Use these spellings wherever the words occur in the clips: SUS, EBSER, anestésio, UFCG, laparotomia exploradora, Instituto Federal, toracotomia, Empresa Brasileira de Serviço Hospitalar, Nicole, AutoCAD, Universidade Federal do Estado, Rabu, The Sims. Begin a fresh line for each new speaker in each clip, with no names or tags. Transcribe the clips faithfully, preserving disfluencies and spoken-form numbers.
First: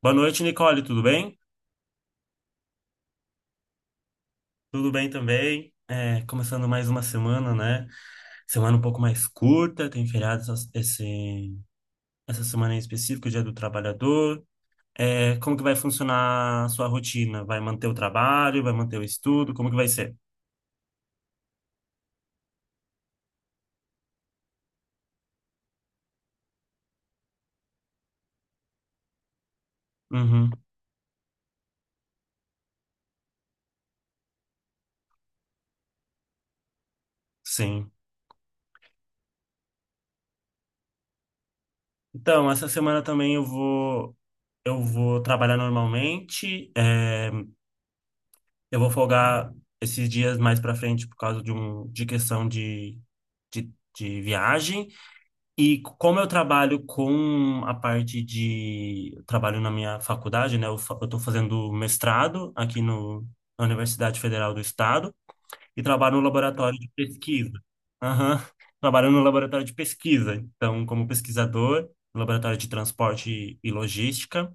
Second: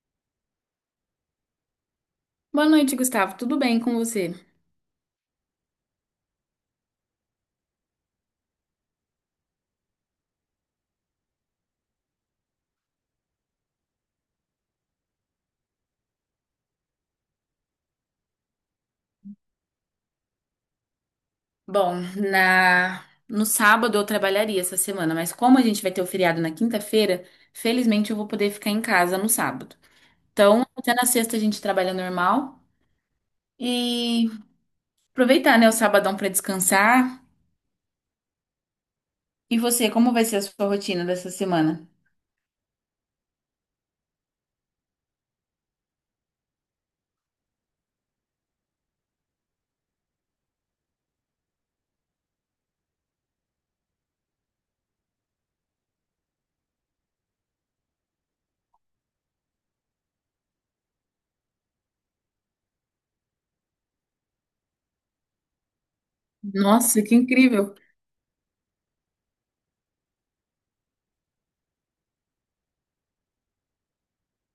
Boa noite, Nicole, tudo bem?
Boa noite, Gustavo. Tudo bem com você?
Tudo bem também. É, começando mais uma semana, né? Semana um pouco mais curta, tem feriado essa, esse- essa semana em específico, Dia do Trabalhador. É, como que vai funcionar a sua rotina? Vai manter o trabalho, vai manter o estudo? Como que vai ser?
Bom, na no sábado eu trabalharia essa semana, mas como a gente vai ter o feriado na quinta-feira, felizmente eu vou poder ficar em casa no sábado.
Uhum,
Então, até na sexta a gente trabalha normal e aproveitar, né, o sabadão para descansar.
sim.
E você, como vai ser a sua rotina dessa semana?
Então, essa semana também eu vou, eu vou trabalhar normalmente. É, eu vou folgar esses dias mais para frente por causa de, um, de questão de, de de viagem. E como eu trabalho com a parte de. Eu trabalho na minha faculdade, né? Eu estou fazendo mestrado aqui no, na Universidade Federal do Estado e trabalho no laboratório de
Nossa, que
pesquisa.
incrível!
Aham. Trabalho no laboratório de pesquisa. Então, como pesquisador, no laboratório de transporte e logística.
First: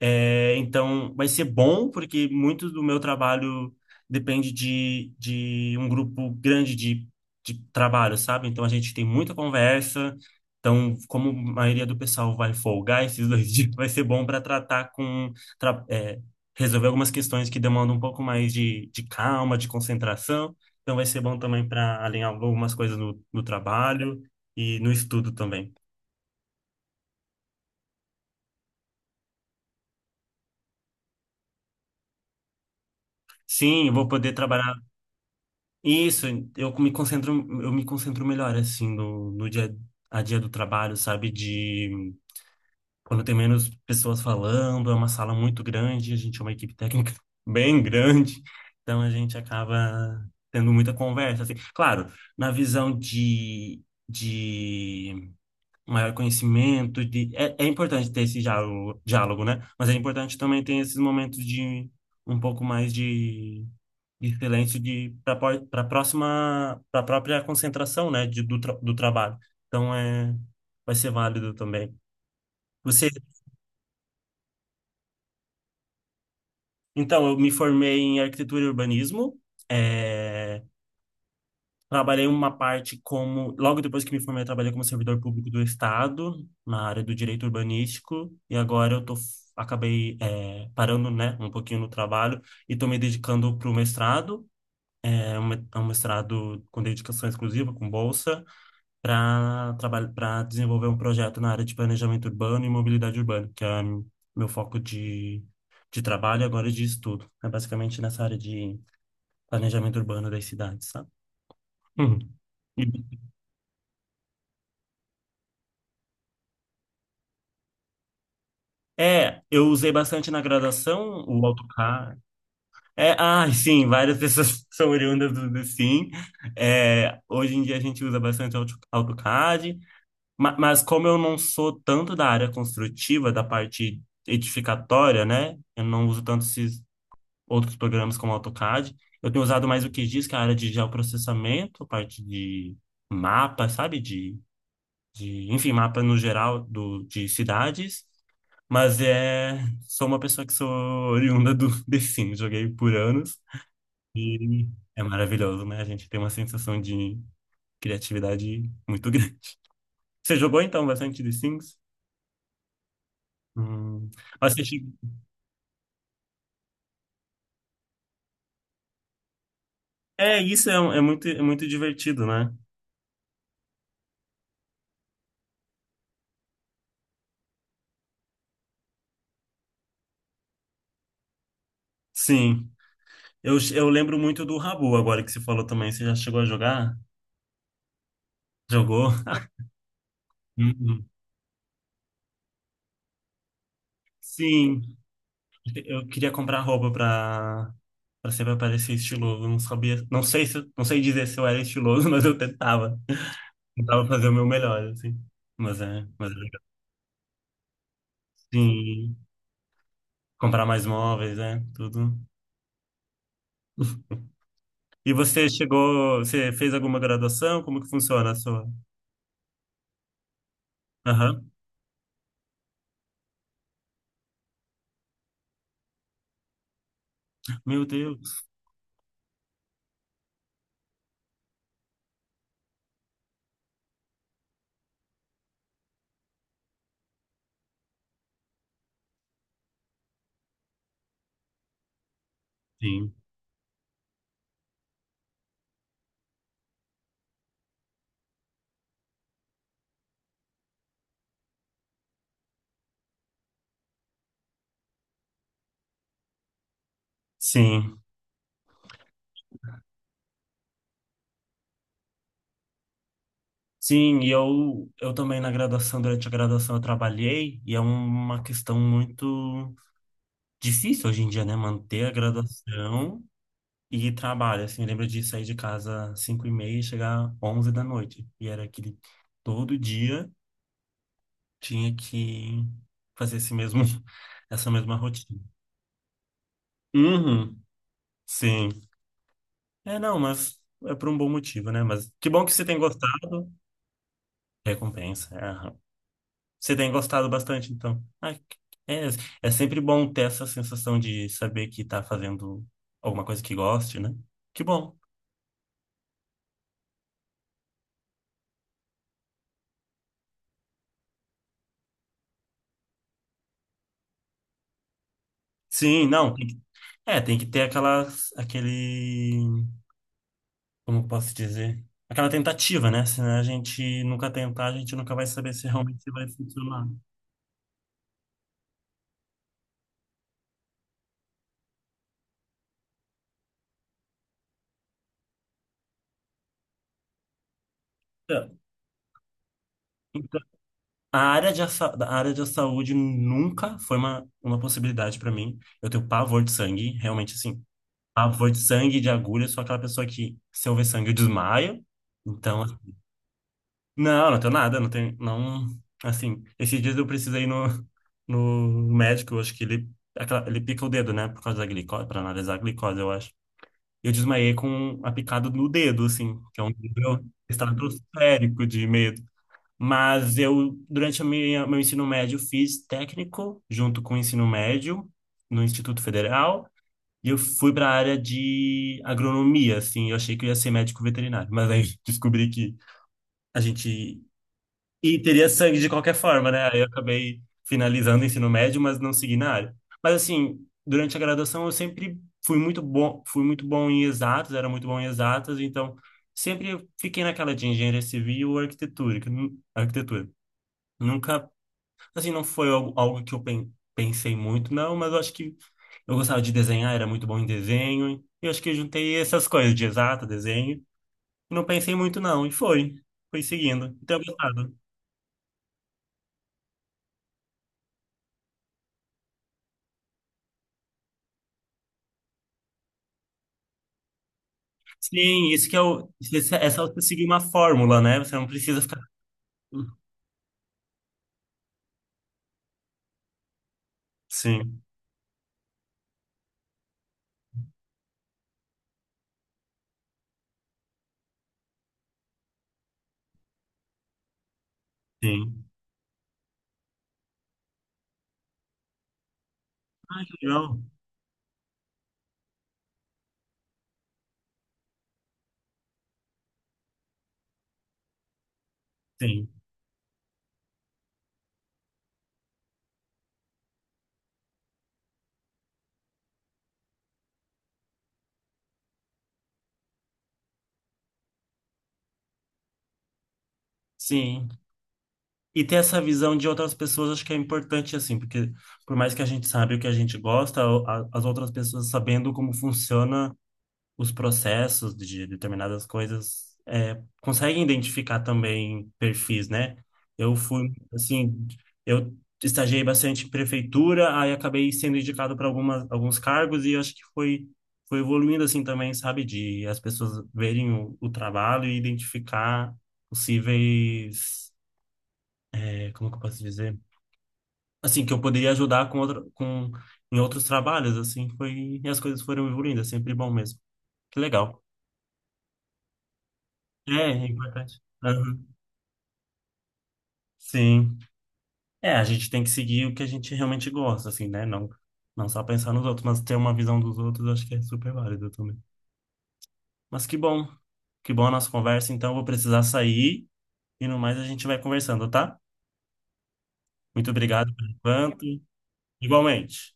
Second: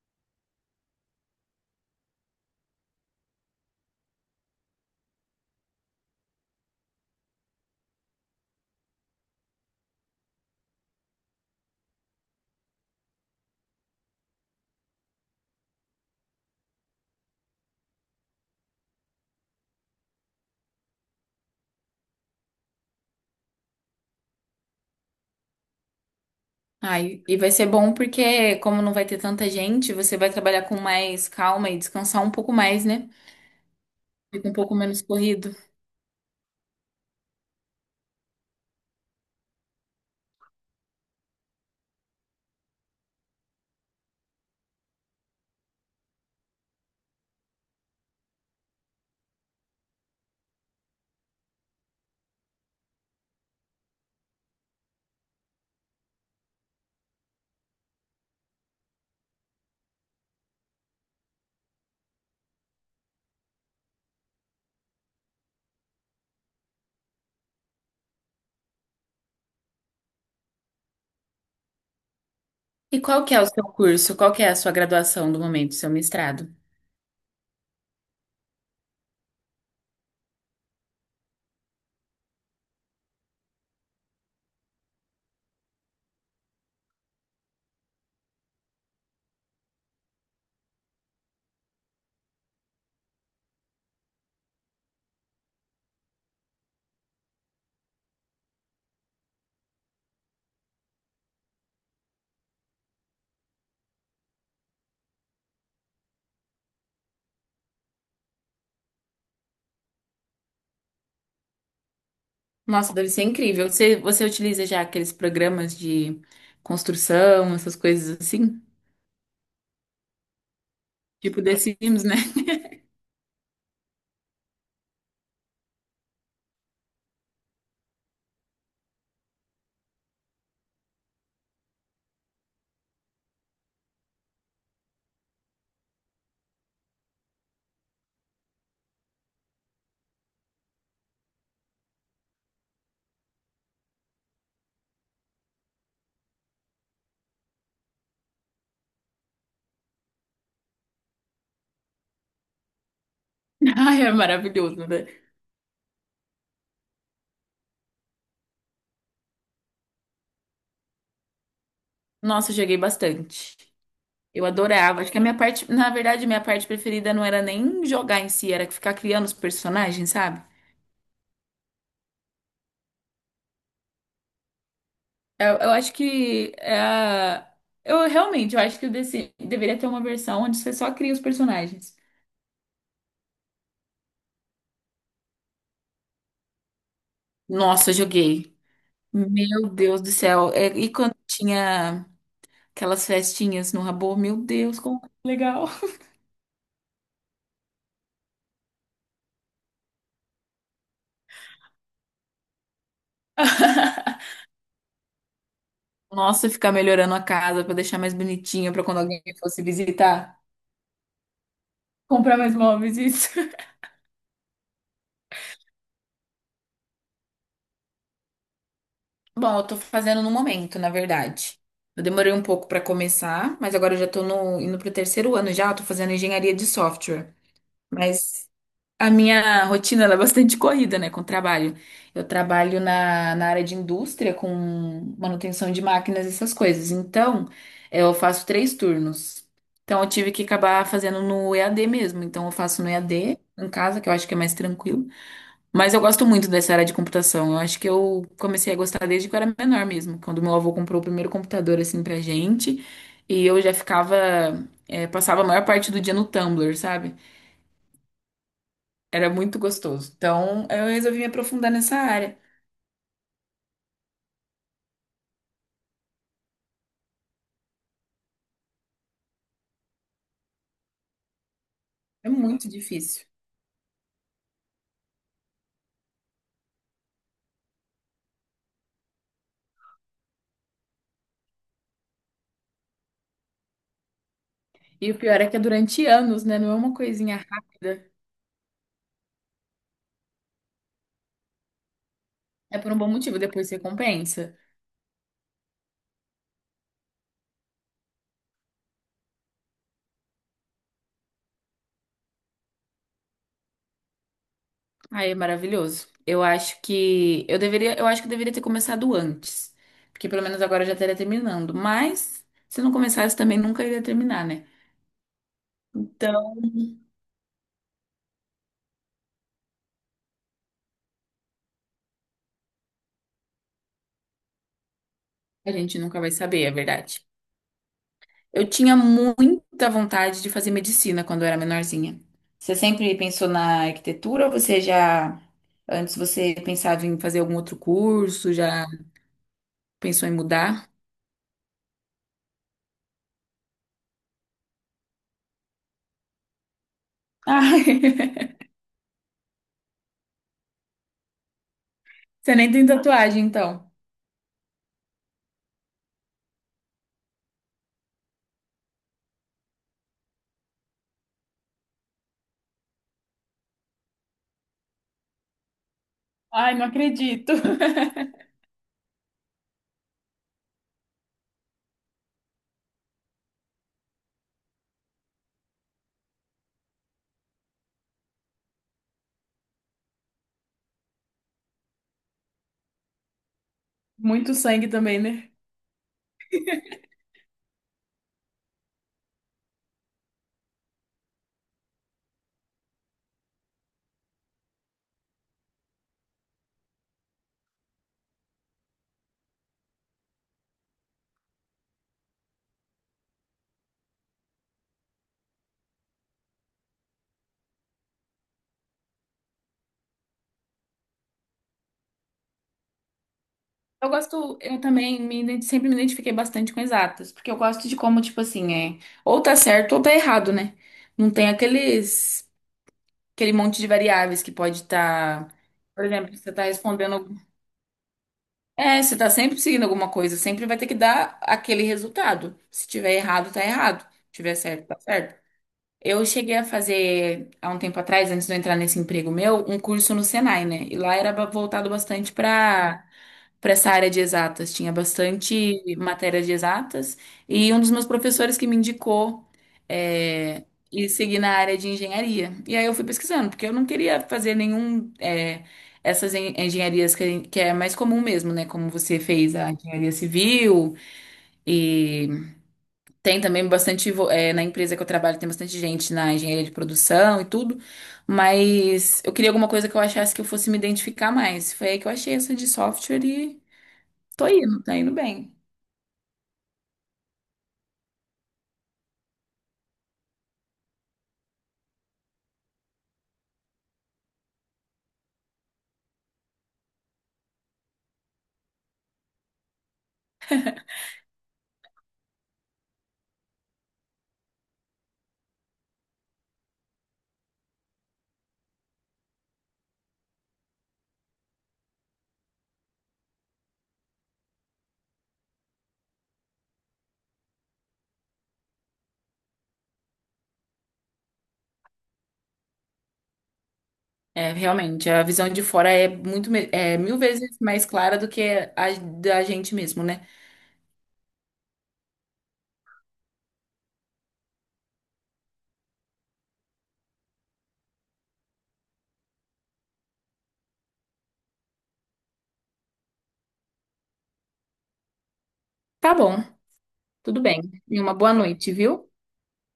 É, então, vai ser bom, porque muito do meu trabalho depende de, de um grupo grande de, de trabalho, sabe? Então, a gente tem muita conversa. Então, como a maioria do pessoal vai folgar esses dois dias, vai ser bom para tratar com, tra- é, resolver algumas questões que demandam um pouco mais de, de calma, de concentração. Então, vai ser bom também para alinhar algumas coisas no, no trabalho e no estudo também.
Ai, e vai ser bom porque, como não vai ter tanta gente, você vai trabalhar com mais calma e descansar um pouco mais, né?
Sim, eu vou poder
Fica um
trabalhar.
pouco menos corrido.
Isso, eu me concentro, eu me concentro melhor, assim, no, no dia a dia do trabalho, sabe? De quando tem menos pessoas falando, é uma sala muito grande, a gente é uma equipe técnica bem grande, então a gente acaba tendo muita conversa, assim. Claro, na visão de, de maior conhecimento de é, é importante ter esse diálogo, diálogo, né? Mas é importante também ter esses momentos de um pouco mais de, de silêncio de para para próxima para própria concentração, né, de, do, tra- do trabalho. Então é Vai ser válido também.
E
Você
qual que é o seu curso? Qual que é a sua graduação do momento, seu mestrado?
Então eu me formei em arquitetura e urbanismo. É, trabalhei uma parte como, logo depois que me formei, eu trabalhei como servidor público do Estado, na área do direito urbanístico, e agora eu tô, acabei eh, parando, né, um pouquinho no trabalho e tô me dedicando para o mestrado, é um me- é um mestrado com dedicação exclusiva, com bolsa, para trabalhar, para desenvolver um projeto na área de planejamento urbano e mobilidade urbana, que é meu foco de, de trabalho e agora de estudo. É basicamente nessa área de planejamento urbano das cidades, sabe? Uhum.
Nossa, deve ser incrível. Você, você utiliza já aqueles programas de construção, essas coisas assim?
É, eu usei bastante na graduação
Tipo
o
The Sims, né?
AutoCAD. É, ah, sim, várias pessoas são oriundas do, do Sim. É, hoje em dia a gente usa bastante Auto- AutoCAD, ma- mas como eu não sou tanto da área construtiva, da parte edificatória, né? Eu não uso tanto esses outros programas como AutoCAD. Eu tenho usado mais o que diz que é a área de geoprocessamento, parte de mapa, sabe? De, enfim, mapa no geral do, de cidades. Mas é, Sou uma pessoa que sou oriunda do The Sims, joguei por anos
Ai, é
e
maravilhoso,
é
né?
maravilhoso, né? A gente tem uma sensação de criatividade muito grande. Você jogou então bastante The Sims?
Nossa, eu joguei bastante.
Hum.
Eu
Mas você che-
adorava. Acho que a minha parte, na verdade, minha parte preferida não era nem jogar em si, era ficar criando os personagens,
É,
sabe?
isso é, um- é muito, é muito divertido, né?
Eu, eu acho que é a- eu realmente, eu acho que o The Sims deveria ter uma versão onde você só cria os personagens.
Sim. Eu, eu lembro muito do Rabu agora que você falou também. Você já chegou a jogar?
Nossa, eu joguei.
Jogou?
Meu Deus do céu. É, e
Uhum.
quando tinha aquelas festinhas no Rabô, meu Deus,
Sim.
como que é legal.
Eu queria comprar roupa pra, pra sempre parecer estiloso. Não sabia, não sei se, não sei dizer se eu era estiloso, mas eu tentava. Tentava fazer o meu melhor, assim. Mas é, mas é
Nossa,
legal.
ficar melhorando a casa pra deixar mais bonitinha pra quando
Sim,
alguém fosse visitar.
comprar mais móveis, né? Tudo.
Comprar mais móveis, isso.
E você chegou, você fez alguma graduação? Como que funciona a sua?
Bom, eu tô fazendo no momento, na
Aham.
verdade. Eu demorei um pouco pra começar, mas agora eu já tô no, indo pro terceiro ano já, eu tô fazendo engenharia de software.
Meu
Mas
Deus.
a minha rotina ela é bastante corrida, né, com o trabalho. Eu trabalho na, na área de indústria com manutenção de máquinas e essas coisas. Então, eu faço três turnos. Então, eu tive que acabar fazendo no E A D mesmo. Então, eu faço no
Sim.
E A D em casa, que eu acho que é mais tranquilo. Mas eu gosto muito dessa área de computação. Eu acho que eu comecei a gostar desde que eu era menor mesmo, quando meu avô comprou o primeiro computador assim pra gente. E eu já ficava, eh, passava a maior parte do dia no Tumblr, sabe?
Sim.
Era muito gostoso. Então, eu resolvi me aprofundar nessa área.
Sim, e eu, eu também na graduação, durante a graduação eu trabalhei, e é uma questão muito difícil hoje em dia, né? Manter a
É muito
graduação
difícil.
e trabalho, assim, eu lembro de sair de casa às cinco e meia e chegar às onze da noite. E era aquele... Todo dia tinha que fazer esse mesmo... essa mesma
E o pior
rotina.
é que é durante anos, né? Não é uma coisinha
Uhum,
rápida.
sim. É, não, Mas é por um bom motivo, né? Mas que bom que você tem
É por um bom motivo,
gostado.
depois você compensa.
Recompensa. É, aham. Você tem gostado bastante, então. Ai, que- é, é sempre bom ter essa sensação de saber que tá fazendo alguma coisa que goste, né? Que bom.
Aí é maravilhoso. Eu acho que eu deveria, eu acho que eu deveria ter começado antes, porque pelo menos agora eu já estaria terminando. Mas se não começasse também nunca iria terminar, né?
Sim, não. tem
Então,
que- É, tem que ter aquelas, aquele, como eu posso dizer? Aquela tentativa, né? Se a gente nunca tentar, a gente nunca vai saber se
a gente
realmente
nunca
vai
vai saber, é
funcionar.
verdade. Eu tinha muita vontade de fazer medicina quando eu era menorzinha. Você sempre pensou na arquitetura ou você já, antes você pensava em fazer algum outro curso,
Então,
já pensou em
então,
mudar?
a área de, a, a área de saúde nunca foi uma, uma possibilidade para mim. Eu tenho pavor de sangue, realmente assim.
Ai,
Pavor de sangue, de agulha, eu sou aquela pessoa que, se eu ver sangue, eu desmaio.
você
Então,
nem
assim,
tem tatuagem, então.
não, não tenho nada, não tenho, não, assim, esses dias eu precisei ir no, no médico, eu acho que ele, aquela- ele pica o dedo, né, por causa da glicose, para analisar a glicose, eu acho. Eu desmaiei com a picada no dedo, assim, que é um
Ai, não
nível
acredito.
estratosférico de medo. Mas eu, durante a minha, meu ensino médio, fiz técnico junto com o ensino médio no Instituto Federal. E eu fui para a área de agronomia, assim. Eu achei que eu ia ser médico veterinário, mas aí descobri que a gente
Muito sangue também,
e teria
né?
sangue de qualquer forma, né? Aí eu acabei finalizando o ensino médio, mas não segui na área. Mas assim, durante a graduação eu sempre fui muito bom, fui muito bom em exatas, era muito bom em exatas, então sempre eu fiquei naquela de engenharia civil ou arquitetura, que nu- arquitetura. Nunca, assim, não foi algo, algo que eu pen- pensei muito, não, mas eu acho que eu gostava de desenhar, era muito bom em desenho. E eu acho que eu juntei essas coisas de exata, desenho, não pensei muito não, e foi, foi seguindo. E
Eu
tenho
gosto,
gostado.
eu também me ident- sempre me identifiquei bastante com exatas, porque eu gosto de como, tipo assim, é, ou tá certo ou tá errado, né? Não tem aqueles aquele monte de variáveis que pode
Sim,
estar.
isso que é
Por
o.
exemplo, você
essa
está
É você seguir
respondendo.
uma fórmula, né? Você não precisa ficar.
É, você está sempre seguindo alguma coisa, sempre vai ter que dar aquele resultado. Se tiver errado, tá errado. Se tiver
Sim,
certo, tá certo. Eu cheguei a fazer, há um tempo atrás, antes de eu entrar nesse emprego meu, um curso no Senai, né? E lá era ba- voltado bastante para para essa área de exatas. Tinha
sim.
bastante matéria de exatas. E um dos meus professores que me indicou
Ah, que
é,
legal.
ir seguir na área de engenharia. E aí eu fui pesquisando, porque eu não queria fazer nenhum. É, essas en- engenharias que, que é mais comum mesmo, né? Como você
Sim,
fez a engenharia civil. E tem também bastante. Vo- é, na empresa que eu trabalho, tem bastante gente na engenharia de produção e tudo. Mas eu queria alguma coisa que eu achasse que eu fosse me identificar mais. Foi aí que eu achei essa de software. Tô
sim.
indo, tá indo bem.
E ter essa visão de outras pessoas acho que é importante, assim, porque por mais que a gente saiba o que a gente gosta, o- a- as outras pessoas sabendo como funciona os processos de determinadas coisas é, conseguem identificar também perfis, né? Eu fui, assim, eu estagiei bastante em prefeitura, aí acabei sendo indicado para algumas alguns cargos e acho que foi foi evoluindo assim também, sabe, de as pessoas verem o, o trabalho e identificar possíveis, é, como que eu posso dizer? Assim, que eu poderia ajudar com outra, com em outros trabalhos, assim, foi, e as coisas foram evoluindo, é sempre bom mesmo. Que
É,
legal.
realmente, a visão de fora é muito, me-
É,
é mil
é
vezes
importante.
mais clara do
Aham,
que a da gente mesmo, né?
sim. É, a gente tem que seguir o que a gente realmente gosta, assim, né? Não, não só pensar nos outros, mas ter uma visão dos outros, eu acho que é super válido também. Mas que bom. Que bom a nossa conversa, então eu vou precisar sair e no mais a gente vai conversando, tá?
Tá bom,
Muito
tudo
obrigado
bem.
por
E uma
enquanto.
boa noite, viu?
Igualmente.